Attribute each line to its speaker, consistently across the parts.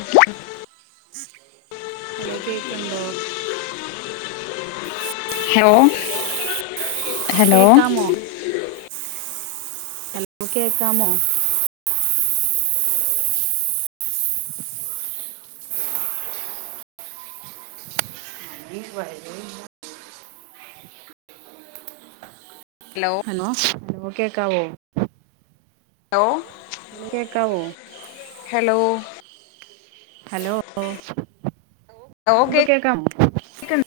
Speaker 1: [inaudible]
Speaker 2: Hello കേക്കണ്ടോ
Speaker 1: hello hello hello
Speaker 2: കേക്കാമോ hello കേക്കാമോ നീ വരുകേയില്ല
Speaker 1: ഹലോ
Speaker 2: ഹലോ ഹലോ കേക്കാവോ
Speaker 1: ഹലോ
Speaker 2: ഹലോ കേക്കാവോ
Speaker 1: ഹലോ
Speaker 2: ഹലോ
Speaker 1: ലോ
Speaker 2: ഇപ്പൊ
Speaker 1: കേക്ക്
Speaker 2: കേക്കാമോ
Speaker 1: കേക്കണ്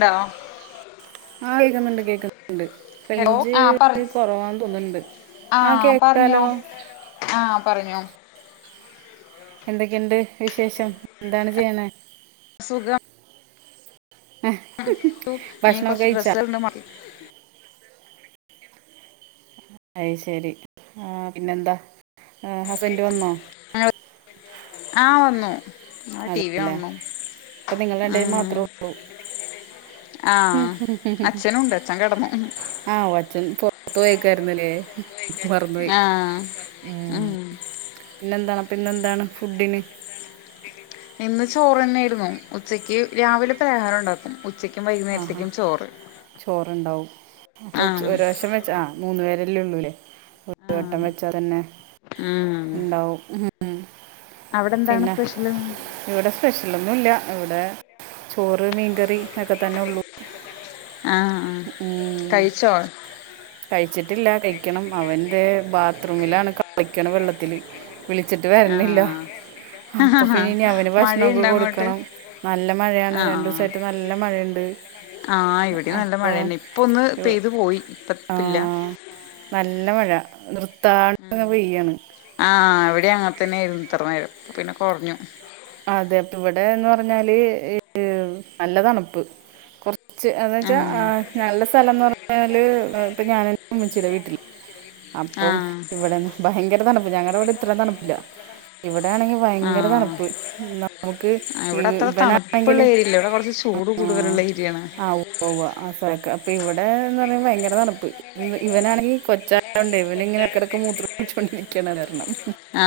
Speaker 1: ണ്ടോ
Speaker 2: ആ കേക്കുന്നുണ്ട് കേക്ക് ണ്ട്
Speaker 1: ഹലോ
Speaker 2: റെയ്ഞ്ച്
Speaker 1: ആ പറ
Speaker 2: കൊറവാന്ന് തോന്നുണ്ട് ആഹ് കേക്കാലോ
Speaker 1: ആഹ് പറഞ്ഞോ
Speaker 2: എന്തൊക്കെണ്ട് വിശേഷം എന്താണ് ചെയ്യണ്
Speaker 1: സുഖം
Speaker 2: ഭക്ഷണൊക്കെ
Speaker 1: കൊറച്ച്
Speaker 2: കഴിച്ചാ
Speaker 1: ഡ്രസ്സളിണ്ട് [unintelligible]
Speaker 2: അയ്ശരി ആഹ് പിന്നെന്താ ഹസ്ബന്റ് വന്നോ
Speaker 1: ആഹ് വന്നു ആ ടി വി
Speaker 2: അതെല്ലേ
Speaker 1: കാണ് ണു
Speaker 2: അപ്പൊ നിങ്ങൾ രണ്ടുപേരും
Speaker 1: ഉം
Speaker 2: മാത്രേ ഉള്ളൂ
Speaker 1: ആഹ് അച്ഛനുണ്ട് അച്ഛൻ കിടന്നു
Speaker 2: ആഹ് അച്ചൻ പൊറത്തു പോയേക്കുവായിരുന്നല്ലേ മറന്നു പോയി
Speaker 1: ആ
Speaker 2: ഉം പിന്നെന്താണ് പിന്നെന്താണ് ഫുഡിന്
Speaker 1: ഇന്ന് ചോറ് തന്നൊയിരുന്നു ഉച്ചക്ക് രാവിലെ പലഹാരം ഒണ്ടാക്കും
Speaker 2: ആഹാ ചോറുണ്ടാവും അപ്പൊ
Speaker 1: ആ
Speaker 2: ഒരുറാശ്യം വെ ച്ചാ മൂന്ന് പേരെല്ലേ ഉള്ളൂല്ലേ
Speaker 1: ആ
Speaker 2: ഒരു വട്ടം വെച്ചാ തന്നെ
Speaker 1: ഉം
Speaker 2: [unintelligible]
Speaker 1: അവിടെന്താണ്
Speaker 2: പിന്നെ
Speaker 1: സ്പെഷ്യൽ
Speaker 2: ഇവിടെ സ്പെഷ്യലൊന്നുല്ല ഇവിടെ ചോറ് മീൻകറി ഒക്കെ തന്നെ ഉള്ളൂ
Speaker 1: ആഹ് ആഹ്
Speaker 2: ഉം
Speaker 1: കഴിച്ചോ
Speaker 2: കഴിച്ചിട്ടില്ല കഴിക്കണം അവന്റെ ബാത്റൂമിലാണ് കളിക്കണ് വെള്ളത്തില് വിളിച്ചിട്ട്
Speaker 1: ആഹ്
Speaker 2: വരണില്ല അപ്പൊ പിന്നെ ഇനി അവന് ഭക്ഷണൊക്കെ
Speaker 1: മഴയുണ്ടോ അങ്ങോട്ട്
Speaker 2: കൊടുക്കണം നല്ല മഴയാണ്
Speaker 1: ആഹ്
Speaker 2: രണ്ടൂസായിട്ട് നല്ല മഴണ്ട്
Speaker 1: ആഹ് ഇവടെം നല്ല മഴേന്നെ ഇപ്പൊന്ന് പെയ്തു പോയി ഇപ്പ പ്പില്ല
Speaker 2: ആഹ് നല്ല മഴ നിർത്താണ്ട് പെയ്യാണ്
Speaker 1: ആ ഇവിടെ അങ്ങനെ തന്നായിരുന്നു ഇത്ര നേരം പിന്നെ കുറഞ്ഞു
Speaker 2: അതെ അപ്പൊ ഇവിടെന്ന് പറഞ്ഞാല് നല്ല തണുപ്പ് കൊറച്ച് എന്ന് വെച്ചാ
Speaker 1: ആഹ്
Speaker 2: നല്ല സ്ഥലം എന്ന് പറഞ്ഞാല് ഇപ്പൊ ഞാൻ ഇമ്മിച്ചിടെ വീട്ടില് അപ്പം
Speaker 1: ആഹ്
Speaker 2: ഇവിടെ ഭയങ്കര തണുപ്പ് ഞങ്ങടെ അവിടെ ഇത്രയും തണുപ്പില്ല ഇവിടെയാണെങ്കി ഭയങ്കര
Speaker 1: ആഹ്
Speaker 2: തണുപ്പ് നമുക്ക് ഈ
Speaker 1: ഇവിടെ അത്ര തണുപ്പുള്ള
Speaker 2: ഇവനാണെങ്കില്
Speaker 1: ഏരിയല്ല ഇവിടെ കുറച്ച് ചൂട് കൂടുതലുള്ള ഏരിയാണ്
Speaker 2: ഉവ്വാ ആ സ്ഥലക്കെ അപ്പൊ ഇവിടെ എന്ന് പറ ഭയങ്കര തണുപ്പ് ഇവനാണെങ്കിൽ കൊച്ചായോണ്ട് ഇവൻ ഇങ്ങനെ എടക്കടൊക്കെ മൂത്രം ഒഴിച്ചോണ്ടിരിക്കാണ് അത് കാരണം
Speaker 1: ആ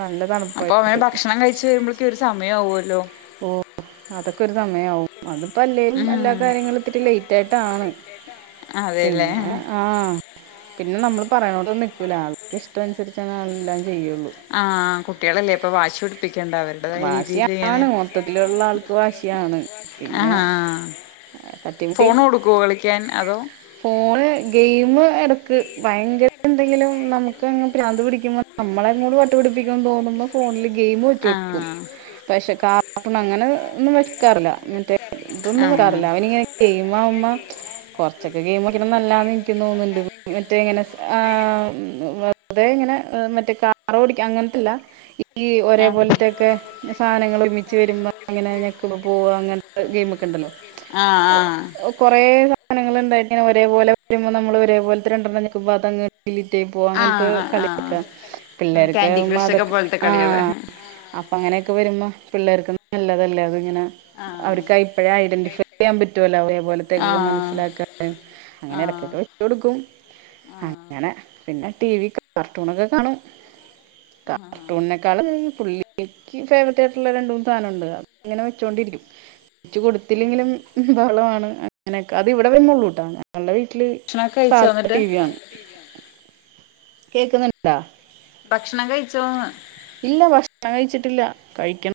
Speaker 2: നല്ല
Speaker 1: അപ്പൊ അവന്
Speaker 2: തണുപ്പായിട്ട്
Speaker 1: ഭക്ഷണം കഴിച്ചു വരുമ്പോഴക്ക് ഒരു സമയം ആവുല്ലോ
Speaker 2: ഓ അതൊക്കെ ഒരു സമയാവും അതിപ്പോ അല്ലേലും
Speaker 1: ഉം
Speaker 2: എല്ലാ കാര്യങ്ങളും ഇത്തിരി ലേ ലേറ്റാട്ടാണ്
Speaker 1: അതെല്ലേ
Speaker 2: പിന്നെ ആഹ് പിന്നെ നമ്മള് പറയാനോടത്തൊന്നും നിക്കൂല ആൾക്ക് ഇഷ്ടം അനുസരിച്ചാണ് ആളെല്ലാം ചെയ്യുള്ളൂ
Speaker 1: ആ കുട്ടികളല്ലേ ഇപ്പൊ വാശി പിടിപ്പിക്കണ്ട അവരുടേതായ രീതിയിൽ ഇങ്ങനെ
Speaker 2: വാശിയാണ് മൊത്തത്തിലുള്ള ആൾക്ക് വാശിയാണ് പിന്നെ ഏ, തട്ടിമുട്ടി
Speaker 1: ഫോൺ കൊടുക്കുവോ വിളിക്കാൻ അതോ
Speaker 2: ഫോണ് ഗെയിം എടക്ക് ഭയങ്കര എന്തെങ്കിലും നമുക്കങ്ങ് ഭ്രാന്ത് പിടിക്കുമ്പോ നമ്മളെങ്ങട് വട്ടുപിടിപ്പിക്കുന്ന് തോന്നുമ്പോ ഫോണിൽ ഗെയിമ് വെച്ച് കൊടുക്കും
Speaker 1: കുറച്ച്
Speaker 2: പക്ഷെ കാർട്ടൂൺ അങ്ങനെ ഒന്നും വെക്കാറില്ല മറ്റേ ഇതൊന്നും വരാറില്ല അവനിങ്ങനെ
Speaker 1: കാർട്ടൂണൊന്നും
Speaker 2: ചെയ്യ്മ ഉമ്മ കുറച്ചൊക്കെ ഗെയിമ് കളിക്കണ നല്ലാന്ന് എനിക്ക് തോന്നുന്നുണ്ട് മറ്റേങ്ങനെ ആ അതെ ഇങ്ങനെ മറ്റേ കാറ് ഓടിക്ക അങ്ങനത്തെല്ല ഈ ഒരേ പോലത്തെക്കെ സാധനങ്ങൾ ഒരുമി ച്ച് വരുമ്പോ അങ്ങനെ ഞെക്കുമ്പ പോ അങ്ങനത്തെ ഗെയിമ് ഒക്കെ ഉണ്ടല്ലോ
Speaker 1: ആ ആ
Speaker 2: കൊറേ സാധനങ്ങള് ഇണ്ടായിട്ട് ഒരേപോലെ വരുമ്പോൾ നമ്മള് ഒരേപലത്തെ രണ്ടണ്ണം നിക്കുമ്പോ അതങ്ങ്. ഡിലിറ്റായി പോവാ അങ്ങനത്തെ
Speaker 1: ആഹ് ആഹ് ആഹ്
Speaker 2: കളിയൊക്കെ
Speaker 1: ഉം
Speaker 2: പിള്ളേർക്ക്
Speaker 1: കാൻഡി ക്രഷ് ഒക്കെ പോലത്തെ കളികള്
Speaker 2: അപ്പ അങ്ങനെയൊക്കെ വരുമ്പോ പിള്ളേർക്ക് നല്ലതല്ലേ അതങ്ങനെ
Speaker 1: ആഹ്
Speaker 2: അവർക്ക് ഇപ്പഴേ ഐഡന്റിഫൈ ചെയ്യാൻ പറ്റുമല്ലോ അവ പോലത്തക്കക്കെ
Speaker 1: ആഹ്
Speaker 2: മനസ്സിലാക്കണ്ടേ അങ്ങനെ
Speaker 1: ആഹ്
Speaker 2: ഇടക്കൊക്കെ
Speaker 1: ആഹ്
Speaker 2: വെച്ച് കൊടുക്കും. അങ്ങനെ പിന്നെ ടി വി കാർട്ടൂണൊക്കെ കാണും.
Speaker 1: ആഹ്
Speaker 2: കാർട്ടൂണിനേക്കാളും പുള്ളിക്ക് ഫേവററ്റ് രണ്ട് മൂന്ന് സാധന ഉണ്ട് അങ്ങനെ വെച്ചോണ്ടിരിക്കും. ച്ച് കൊടുത്തില്ലെങ്കിലും ബഹളമാണ് അങ്ങനെയൊക്കെ അത് ഇവിടെവഞ്ഞൊള്ളൂട്ടൊ. ങ്ങൾടെ വീട്ടില്
Speaker 1: ഭക്ഷണൊക്കെ കഴിച്ചോ
Speaker 2: സാധാ
Speaker 1: എന്നിട്ട്
Speaker 2: ടി വിയാണ്. കേക്ക്ന്നുണ്ടാ?
Speaker 1: ഭക്ഷണം കഴിച്ചോന്ന്.
Speaker 2: ഇല്ല ഭക്ഷണം കഴിച്ചിട്ടില്ല കഴിക്കണം.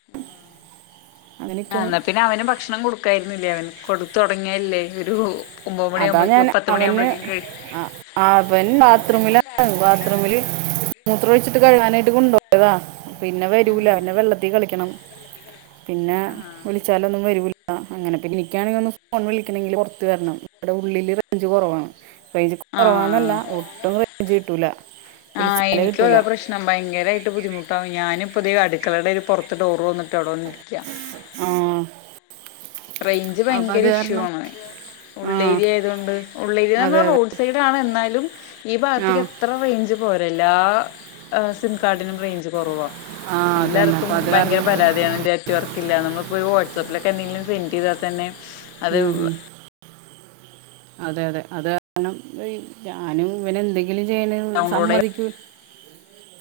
Speaker 2: അങ്ങനെ
Speaker 1: ആ
Speaker 2: നിൽക്കണ്
Speaker 1: ഇന്നാ പിന്നെ അവന് ഭക്ഷണം കൊടുക്കായിരുന്നില്ലേ അവൻ. കൊടുത്തൊടങ്ങിയല്ലേ ഒരു ഒമ്പത് മണിയാകുമ്പളക്കും പത്ത് മണിയാവുമ്പളക്കും കഴിയും.
Speaker 2: ആ വൻ ബാത്റൂമില ബാത്റൂമില് മൂത്രൊഴിച്ചിട്ട് കഴുകാനായിട്ട് കൊണ്ട്പോയതാ. പിന്നെ വരൂല പിന്നെ
Speaker 1: ഉം
Speaker 2: വെള്ളത്തി കളിക്കണം. പിന്നെ
Speaker 1: ആഹ്
Speaker 2: വിളിച്ചാലൊന്നും വരൂ ലാ. അങ്ങനെക്കെ ഇൻക്കാണങ്കി ഒന്ന് ഫോൺ വിളിക്കണെങ്കില് പൊർത്ത് വരണം. ഇവിടെ ഉള്ളില് റേഞ്ച് കൊറവാണ്. റെയ്ഞ്ച് കൊറവാന്നല്ല
Speaker 1: ആഹ്
Speaker 2: ഒട്ടും റെയ്ഞ്ച് കിട്ടൂല. വിളിച്ചാലെ കിട്ടൂല.
Speaker 1: ക്കണം. ഭയങ്കരായിട്ട് ബുദ്ധിമുട്ടാവും. ഞാനിപ്പതെ അടുക്കളെടെ ഒരു പൊറത്ത് ഡോറ് തൊറന്നിട്ട് അവടെവന്നിരിക്കാ.
Speaker 2: ആഹ്.
Speaker 1: റേഞ്ച് ഭയങ്കര ഇഷ്യൂ ആണ്.
Speaker 2: ആ
Speaker 1: ഉള്ളേരിയ ആയതുകൊണ്ട്.
Speaker 2: അതെ
Speaker 1: ഉള്ളേരിയാന്നറഞ്ഞാ
Speaker 2: അതെ
Speaker 1: റോഡ് സൈഡാണ് എന്നാലും. ഈ
Speaker 2: ആ
Speaker 1: ഭാഗത്ത്ക്ക് അത്ര റേഞ്ച് പോര എല്ലാ ഏഹ് സിം കാർഡിനും റേഞ്ച് കൊറവാ.
Speaker 2: ആ അത് തന്നെ
Speaker 1: എല്ലാർക്കും
Speaker 2: അപ്പം അത്
Speaker 1: ഭയങ്കര
Speaker 2: കാരണം
Speaker 1: പരാതിയാണ് നെറ്റ്‌വർക്ക് ഇല്ലാന്നിള്ളത്. ഇപ്പൊ ഒരു വാട്സപ്പിലൊക്കെ എന്തെങ്കിലും സെൻ്റയ്താ തന്നെ അത്
Speaker 2: ഉം ഉം. അതെ അതെ അത് കാരണം ഈ ഞാനും ഇവനെന്തെങ്കിലും ചെയ്യണെന്
Speaker 1: ഡൗൺലോഡ്
Speaker 2: സമ്മതിക്കൂ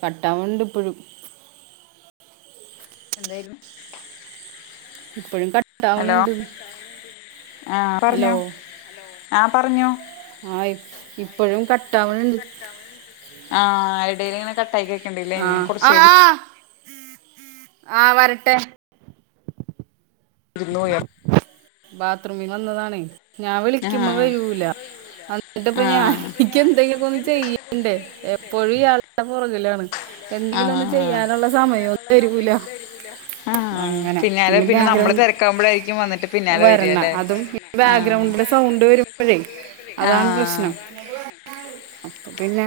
Speaker 2: കട്ടാവ്ണ്ണ്ട് ഇപ്പഴും.
Speaker 1: എന്തായാലും
Speaker 2: ഇപ്പഴും കട്ട
Speaker 1: ഹലോ, കാട്ടാവ്ണ്ണ്ട്. ആഹ്
Speaker 2: ഹലോ
Speaker 1: പറഞ്ഞോ ഹലോ ആഹ് പറഞ്ഞോ
Speaker 2: ആഹ് ഇപ്പഴും കട്ടാവണ്ണ്ട്
Speaker 1: കട്ടാവ്ണ്ണ്ട്. ആഹ് എടേലിങ്ങനെ കട്ടായി കേൾക്കണ്ടില്ലേ ഞാൻ
Speaker 2: ആഹ്,
Speaker 1: കുറച്ച് നേരം
Speaker 2: ആഹ് ആ വരട്ടെ.
Speaker 1: വിരുന്ന് പോയാ
Speaker 2: ബാത്റൂമിന്ന് വന്നതാണേ. ഞാൻ
Speaker 1: ആ
Speaker 2: വിളിക്കുമ്പോ വരൂല. അന്നിടിപ്പോ ഞാന്
Speaker 1: ആ
Speaker 2: എനിക്കെന്തെങ്കിലൊക്കൊന്ന് ചെയ്യണ്ടേ എപ്പഴും ഇയാൾ ന്റെ പൊറകിലാണ്.
Speaker 1: ആ
Speaker 2: എന്തെങ്കിലും ഒന്ന്
Speaker 1: ആ
Speaker 2: ചെയ്യാനുള്ള സമയോന്നും തരൂല. അങ്ങനെ പിന്നെ ബാഗ്രൗണ്ട്
Speaker 1: ക്കാവുംമ്പഴായിരിക്കും വന്നിട്ട് പിന്നാലെ വരാല്ലേ?
Speaker 2: ബാഗ്രൗണ്ടിലെ സൗണ്ട് വരുമ്പഴേ അതാണ് പ്രശ്നം. അപ്പൊ പിന്നെ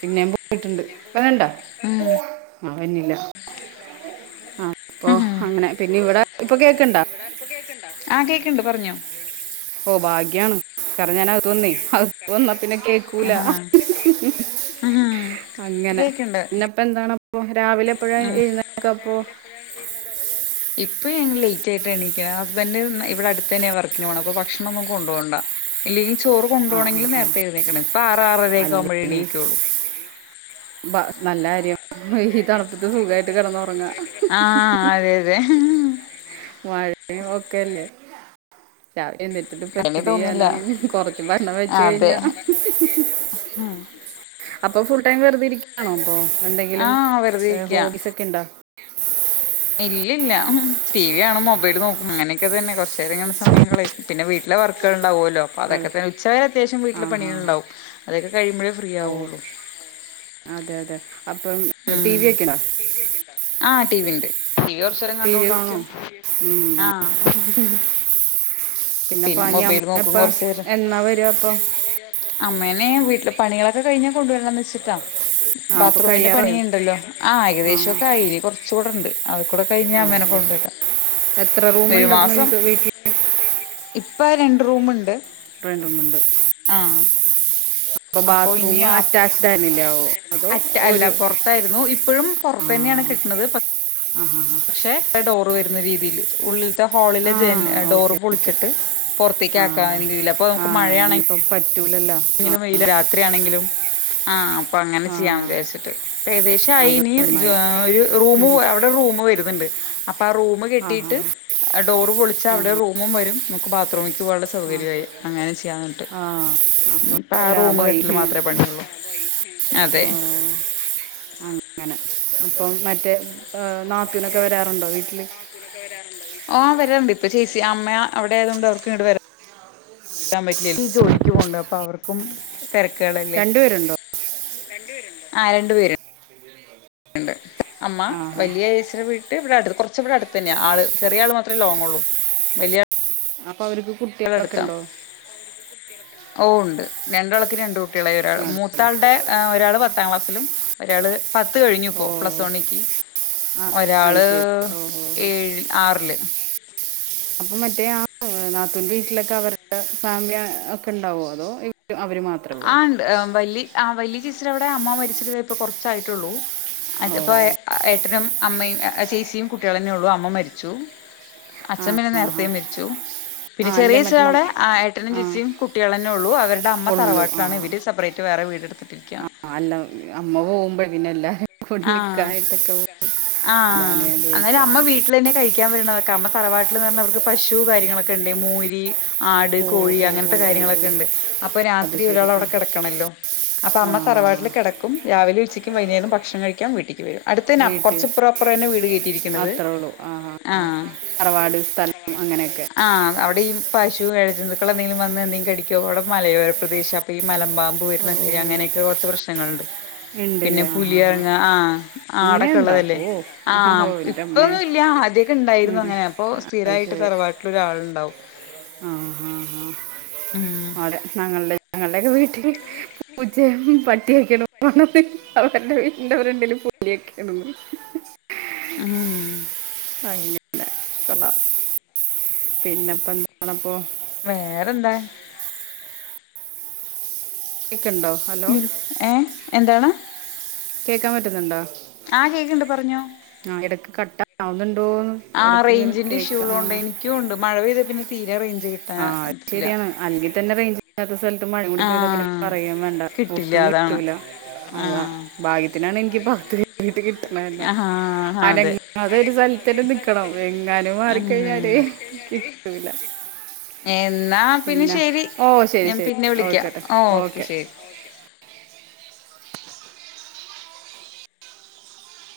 Speaker 2: പിന്നേം പോയിട്ട്ണ്ട്. വര്ണ്ണ്ടോ?
Speaker 1: ആഹ്.
Speaker 2: ആ വര്ണില്ല. അപ്പൊ
Speaker 1: ഉം
Speaker 2: അങ്ങനെ പിന്നെ ഇവിടെ ഇപ്പൊ കേക്ക്ണ്ടോ?
Speaker 1: കേക്ക്ണ്ടോ? ആ കേക്ക്ണ്ട് പർഞ്ഞോ.
Speaker 2: ഓഹ് ഭാഗ്യണ് ക്കാരം ഞാൻ അകത്ത് വന്നേ. അകത്ത് വന്നാ പിന്നെ കേക്കൂല.
Speaker 1: ഉം ഇപ്പ
Speaker 2: അങ്ങനെ.
Speaker 1: കേക്ക്ണ്ട്
Speaker 2: പിന്നെപ്പെന്താണപ്പോ രാവിലെ എപ്പോഴ എഴ്ന്നേക്കെ അപ്പോ?
Speaker 1: എപ്പഴാ എഴുന്നേക്കാ അപ്പൊ? ഇപ്പൊ ഞങ്ങള് ലേറ്റ് ആയിട്ട എണീക്ക ഹസ്ബന്ഡ് ഇവിടെ അടുത്തന്നെയാ വർക്കിന് പോണത് അപ്പൊ ഭക്ഷണം ഒന്നും കൊണ്ട്പോണ്ട. ഇല്ലെങ്കിൽ ചോറ്
Speaker 2: ആ ആ
Speaker 1: കൊണ്ടോണെങ്കില്
Speaker 2: ആ
Speaker 1: നേരത്തെ എഴുന്നേക്കണം. ഇപ്പ ആറ്ആറരക്കെ ആകുമ്പഴേ എണീക്കൊള്ളൂ.
Speaker 2: ഭ നല്ല കാര്യം. ഈ തണുപ്പത്ത് സുഖായിട്ട് കെടന്നൊറങ്ങാ.
Speaker 1: ആഹ് അതെ അതെ.
Speaker 2: മഴീ ഒക്കെല്ലേ? ച എന്നിട്ട് ഇപ്പ
Speaker 1: അങ്ങനെ
Speaker 2: എൃതി
Speaker 1: തോന്നില്ല
Speaker 2: ചെയ്യാനാണ് കൊറച്ച ഭക്ഷണം വെച്ച കഴിഞ്ഞാ
Speaker 1: ആഹ്
Speaker 2: അപ്പ ഫുൾ ടൈം വെറുതെ ഇരിക്കുകയാണോ അപ്പൊ
Speaker 1: ആഹ് വെറുതെരിക്കാ
Speaker 2: ക്കണ്ടാ
Speaker 1: ഇല്ലല്ല ടി വി ആണ മൊബൈൽ നോക്കും അങ്ങനെയൊക്കെ തന്നെ കുറച്ച നേരംങ്ങനെ സമയം കളയും പിന്നെ വീട്ടിലെ വർക്കൾണ്ടാവുല്ലോ അപ്പ
Speaker 2: അതെ
Speaker 1: അതൊെക്കെ തന്നെ ഉച്ചവരെ അത്യാവ്യ
Speaker 2: ആ
Speaker 1: വീട്ടില്
Speaker 2: ഹാ
Speaker 1: പണികൾണ്ടും അതൊക്ക കിയുമ്പഴേ ഫ്രീ
Speaker 2: ഓ
Speaker 1: ആകയുള്ളൂ
Speaker 2: അതെ അതെ അപ്പം ടി
Speaker 1: ഉം
Speaker 2: വി വക്കണോ
Speaker 1: ആ ടി വി ഉണ്ട് ടി വി കുറച്ചുരം
Speaker 2: ടി വി കാണോ
Speaker 1: കണ്ടൊണ്ടിരിക്കും
Speaker 2: ഉം.
Speaker 1: ആഹ്
Speaker 2: പിന്നെ പനി
Speaker 1: മൊബൈൽ
Speaker 2: അമ്മ
Speaker 1: നോക്കും
Speaker 2: ഇപ്പ
Speaker 1: കുറച്ചു നേരം
Speaker 2: എന്നാ വരു അപ്പൊ
Speaker 1: അമ്മേനെ വീട്ടില് പണികളൊക്കെ കഴിഞ്ഞാൽ കൊണ്ടുവരണംന്ന് വെച്ചിട്ടാ
Speaker 2: ആ അപ്പൊ
Speaker 1: ബാത്റൂമിന്റെ
Speaker 2: കഴിയാറായോ
Speaker 1: പണിയ ഉണ്ടല്ലോ ആ ഏകദേശക്കെ അയിൽ കുറച്ച കൂടെണ്ട് അത് കൂടെ കഴിഞ്ഞ അമ്മേനെ
Speaker 2: ഓഹോ
Speaker 1: കൊണ്ടുവരാാം
Speaker 2: എത്ര
Speaker 1: ഒരു
Speaker 2: റൂമുണ്ട് അപ്പൊ
Speaker 1: മാസം
Speaker 2: നിങ്ങൾക്ക് വീട്ടിൽ
Speaker 1: ഇപ്പം രണ്ട് റൂമുണ്ട്
Speaker 2: വേണ്ടമുണ്ട്
Speaker 1: ആഹ് അപ്പൊ
Speaker 2: ബാത്റൂം
Speaker 1: ഇനി
Speaker 2: അറ്റാച്ച്ഡ് ആയിരുന്നില്ലാവോ അതോ
Speaker 1: അറ്റ അല്ല
Speaker 2: ഒരു
Speaker 1: പുറത്ത് ആയിരുന്നു ഇപ്പോഴും പുറത്തന്നെയാണ് കിട്ടുന്നത്
Speaker 2: ആഹ് ആഹ് ആഹ്
Speaker 1: പക്ഷെ ഡോറ് വരുന്ന രീതിയിയില് ഉള്ളിലത്തെ ഹാളിലെ
Speaker 2: ആ
Speaker 1: ജ
Speaker 2: ആ
Speaker 1: ഡോറ്
Speaker 2: ഓക്കെ ഓക്കെ
Speaker 1: പൊളിച്ചിട്ട് പുറത്തേക്ക്
Speaker 2: ആ
Speaker 1: ആക്കാൻ രീതിയില്ല അപ്പോ നമുക്ക് മഴയാണെങ്ക
Speaker 2: പറ്റൂലല്ല
Speaker 1: ങ്കിലുംയില രാത്രിയാണെങ്കിലും ആഹ് അപ്പൊ അങ്ങനെ
Speaker 2: ആ
Speaker 1: ചെയ്യാൻ ഉദ്ദേശിച്ചിട്ട് ഏകദേശം ആഹ്
Speaker 2: അത്
Speaker 1: ഇനി
Speaker 2: നന്നായി
Speaker 1: ഒരു റൂമ
Speaker 2: ഉം.
Speaker 1: അവിടെ റൂമ വരുന്നുണ്ട് അപ്പൊ ആഹ് റൂമ
Speaker 2: ആ ആ
Speaker 1: കെട്ടിയിട്ട് ഡോറ് പൊളിച്ചൽ അവിടെ റൂമുംരും നമുക്ക് ബാത്റൂമേക്ക് പോകാനുള്ള സൗകര്യമായി അങ്ങനെ ചെയ്യാ എന്നിട്ട്
Speaker 2: ആഹ് ആഹ്
Speaker 1: ഇപ്പം ആഹ് റൂമ് കെട്ടല് മാത്രമേ പണിയുള്ളൂ അതെ
Speaker 2: ഓ അങ്ങനെ അപ്പം മറ്റേ നാത്തൂവിനൊക്കെ വരാറുണ്ടോ വീട്ടില്
Speaker 1: ഒക്കെ വരാറുണ്ട് ആഹ് വരണ്ട് ഇപ്പ ചേച്ചി അമ്മ അവിടെ ആയത കൊണ്ട് അവർക്ക് ഇണ്ട് വരാ പാൻ പറ്റില്ല ജോലിക്ക് പോകണ്ട് അപ്പ അവർ തിരക്കുകളല്ലേ
Speaker 2: രണ്ടുപേരുണ്ടോ
Speaker 1: ആ രണ്ട പേരു അമ്മ
Speaker 2: ആ ആ
Speaker 1: വലിയ ചേച്ചിടെവീട്ട് ഇവിടെ അടു കുറച്ച ഇവിടെ അടുത്ത് തന്നെയ ആള് ചെറിയ ആൾ മാത്രമേ ലോങ്ങള്ളൂ വലിയ
Speaker 2: അപ്പൊ അവർക്ക്
Speaker 1: ആളുടെ
Speaker 2: കുട്ടികളൊക്കെ
Speaker 1: അടുത്താണ്
Speaker 2: ഉണ്ടോ
Speaker 1: ഓ ഉണ്ട് രണ്ടളക്ക് രണ്ട് കുട്ടി ളായി ഒരാൾ
Speaker 2: അതെയല്ലേ
Speaker 1: മൂത്താളുടെ ഒരാൾ പത്താം ക്ലാസ്സിലും ഒരാൾ പത്ത് കഴിഞ്ഞു
Speaker 2: ഓ
Speaker 1: ഇപ്പോൾ പ്ലസ് വണ്ണിക്ക്
Speaker 2: ആ അത്
Speaker 1: ഒരാള്
Speaker 2: ശരി ഓ ഓ
Speaker 1: ഏഴി ആറില്
Speaker 2: അപ്പൊ മറ്റേ ആഹ് നാത്തൂന്റെ വീട്ടിലൊക്കെ അവരുടെ ഫാമിലി ഒക്കെ ഉണ്ടാവോ അതോ അവര് മാത്ര
Speaker 1: ആണ്ട് വല ഹ് വലിയ ചീച്ചില അവിടെ അമ്മ മരിച്ചിട്ടേ ഇപ്പ കുറച്ചായിട്ടുള്ളൂ അപ്പൊ
Speaker 2: ഓ
Speaker 1: ഏട്ടനും അമ്മയും ചേച്ചിയും കുട്ടികളന്നേ ഉള്ളു അമ്മ മരിച്ചു അച്ഛ
Speaker 2: ആ ആ ആ
Speaker 1: പിന്നെനേരത്തെയ മരിച്ചു
Speaker 2: ആ
Speaker 1: പിന്നെ
Speaker 2: അല്ല
Speaker 1: ചെറിയ ഛൻ്റെ
Speaker 2: മറ്റേ നം
Speaker 1: അവിടെ ആഹ് ഏട്ടനും
Speaker 2: ആ
Speaker 1: ചേച്ചിയും കുട്ടികളെന്നെ ഉള്ളൂ അവരുടെ അമ്മ
Speaker 2: ഉള്ളൂ ആ
Speaker 1: തറവാട്ടിലാണ് ഇവർ സെപ്പറേറ്റ് വേ റെവീട് എടുത്തിരിക്ക
Speaker 2: ആ അല്ല അമ്മ പോകുമ്പോഴ പിന്നെ എല്ലാവരും
Speaker 1: ആഹ്
Speaker 2: കുക്കായിട്ടൊക്കെ പോ അതാണ്
Speaker 1: ആഹ്
Speaker 2: ഞാൻ ചോയിച്ച
Speaker 1: അന്നേരം അമ്മ വീട്ടിൽ തന്നെ കഴിക്കാൻ വരുന്ന കാരമ്മ തലവാട്ടിൽ എന്ന് പറഞ്ഞ അവർക്ക് പശു കാര്യങ്ങളൊക്കെ ഉണ്ട് മൂരി ആട്
Speaker 2: ഓ
Speaker 1: കോഴി
Speaker 2: ഓ ഓ
Speaker 1: അങ്ങനത്തെ
Speaker 2: ഓ ഓ
Speaker 1: കാര്യങ്ങളൊക്കെ ഉണ്ട് അപ്പൊ
Speaker 2: അത്
Speaker 1: രാത്രി ഒരാൾ
Speaker 2: ശരി ആ
Speaker 1: അവിടെ കിടക്കണല്ലോ അപ്പൊ
Speaker 2: ആ
Speaker 1: അമ്മ തറവാട്ടില് കെ ടക്കും രാവിലെ ഉച്ചക്കും വൈകുന്നേരം ഭക്ഷണം കഴിക്കൻ വീട്ട്ക്ക് വരും അടുത്തന്നെ
Speaker 2: വീട്ടിൽ
Speaker 1: കൊറച്ചപ്പറംപ്പുറ തന്നെ വീട് കേട്ടിയിരിക്കുന്നത്
Speaker 2: അത്രേ ഉള്ളൂ ആ
Speaker 1: ആഹ
Speaker 2: അങ്ങനെക്കെ
Speaker 1: ആഹ് അവിടെഈ പശു ഇഴജന്തുക്കൾ എന്തെങ്കിലും വന്ന് എന്തെങ്കുംടിക്കോ അവിടെ മലയോര പ്രദേശം അപ്പൊ ഈ മല പാമ്പ്
Speaker 2: ഓ
Speaker 1: വരുന്നെ അങ്ങനക്കെ കുറച്ച് പ്രശ്നങ്ങൾ ണ്ട് പിന്നെ
Speaker 2: ഉണ്ടല്ലേ ആ
Speaker 1: പു പി
Speaker 2: ആ
Speaker 1: റ ആ ആടൊക്കെ
Speaker 2: അങ്ങനെയുണ്ടോ
Speaker 1: ഉള്ളതല്ലേ
Speaker 2: ഓ
Speaker 1: ആഹ
Speaker 2: ഓ എൻ്റെ അമ്മേ
Speaker 1: ഇപ്പൊന്നുംല്ല ആദ്യൊക്കെ ഉണ്ടായിരുന്നു
Speaker 2: ഉം.
Speaker 1: അങ്ങനെ അപ്പോൾ
Speaker 2: അത്
Speaker 1: സ്ഥിരമായിട്ട്
Speaker 2: ശരി
Speaker 1: തറവാട്ടില് ഒരാളുണ്ടാാവും
Speaker 2: ആ ആ
Speaker 1: ഉം
Speaker 2: ആ അടെ ഞങ്ങളുടെ ഞങ്ങളുടെയൊക്കെ വീട്ടില് പൂജയും പട്ടിയൊക്കണം അവരുടെ [unintelligible] വീട്ടന്റെവരുണ്ടേിലും പൊല്ലിയക്കണം
Speaker 1: ആഹ്
Speaker 2: ആല്ല [unintelligible] ച [inaudible] പിന്നെപ്പ എന്തണപ്പോൊ
Speaker 1: വേറെന്താ
Speaker 2: കേക്കുണ്ടോ ഹലോ
Speaker 1: ഏ എന്താണ്
Speaker 2: കേക്കാൻ പറ്റുന്നുണ്ടോ
Speaker 1: ആ കേക്കിണ്ട് പറഞ്ഞോ
Speaker 2: ആ ഇടക്ക് കട്ടാവുന്നുണ്ടോന്ന്
Speaker 1: ആ
Speaker 2: ഇടക്ക് ഇങ്ങനെ
Speaker 1: റേഞ്ചിന്റെ ഇഷ്യൂ ഉള്ള
Speaker 2: കേൾക്കാം
Speaker 1: ഉണ്ട് എനിക്കും ഉണ്ട് മഴ പെയ്ത പിന്നെ തീരെ റേഞ്ച് കിട്ടും
Speaker 2: ആഹ അത് ശരിയാണ് അല്ലങ്കിൽ തന്നെ റേഞ്ച്ല്ലാ ത്ത സ്ഥല തും മഴകൂടി പെയ്താ പിന്നെ
Speaker 1: ആഹ്
Speaker 2: പറയാ വേണ്ട
Speaker 1: കിട്ടില്ല
Speaker 2: ഒട്ടും
Speaker 1: അതാണ്
Speaker 2: കിട്ടൂല അതാ
Speaker 1: ആഹ്
Speaker 2: ഭാഗ്യത്തിനാണ് എനിക്ക് ഭഗത്ത് കീട്ട് കിട്ടണന്നെ
Speaker 1: ആഹാ
Speaker 2: അന
Speaker 1: അതെ
Speaker 2: അതൊരു സ്ഥൽത്തെന്നെ നിക്കണം എങ്ങാനും
Speaker 1: ഒരു
Speaker 2: മാറിക്കയ്ഞ്ഞാല്
Speaker 1: കാല്
Speaker 2: കിട്ടൂല
Speaker 1: കിട്ടൂല. എന്നാ പിന്നെ ശെരി
Speaker 2: ഓ ശരി
Speaker 1: ഞാൻ
Speaker 2: ശരി
Speaker 1: പിന്നെ വിളിക്കാ
Speaker 2: ഓയിക്കോട്ടെ
Speaker 1: ഓക്കെ ശെരി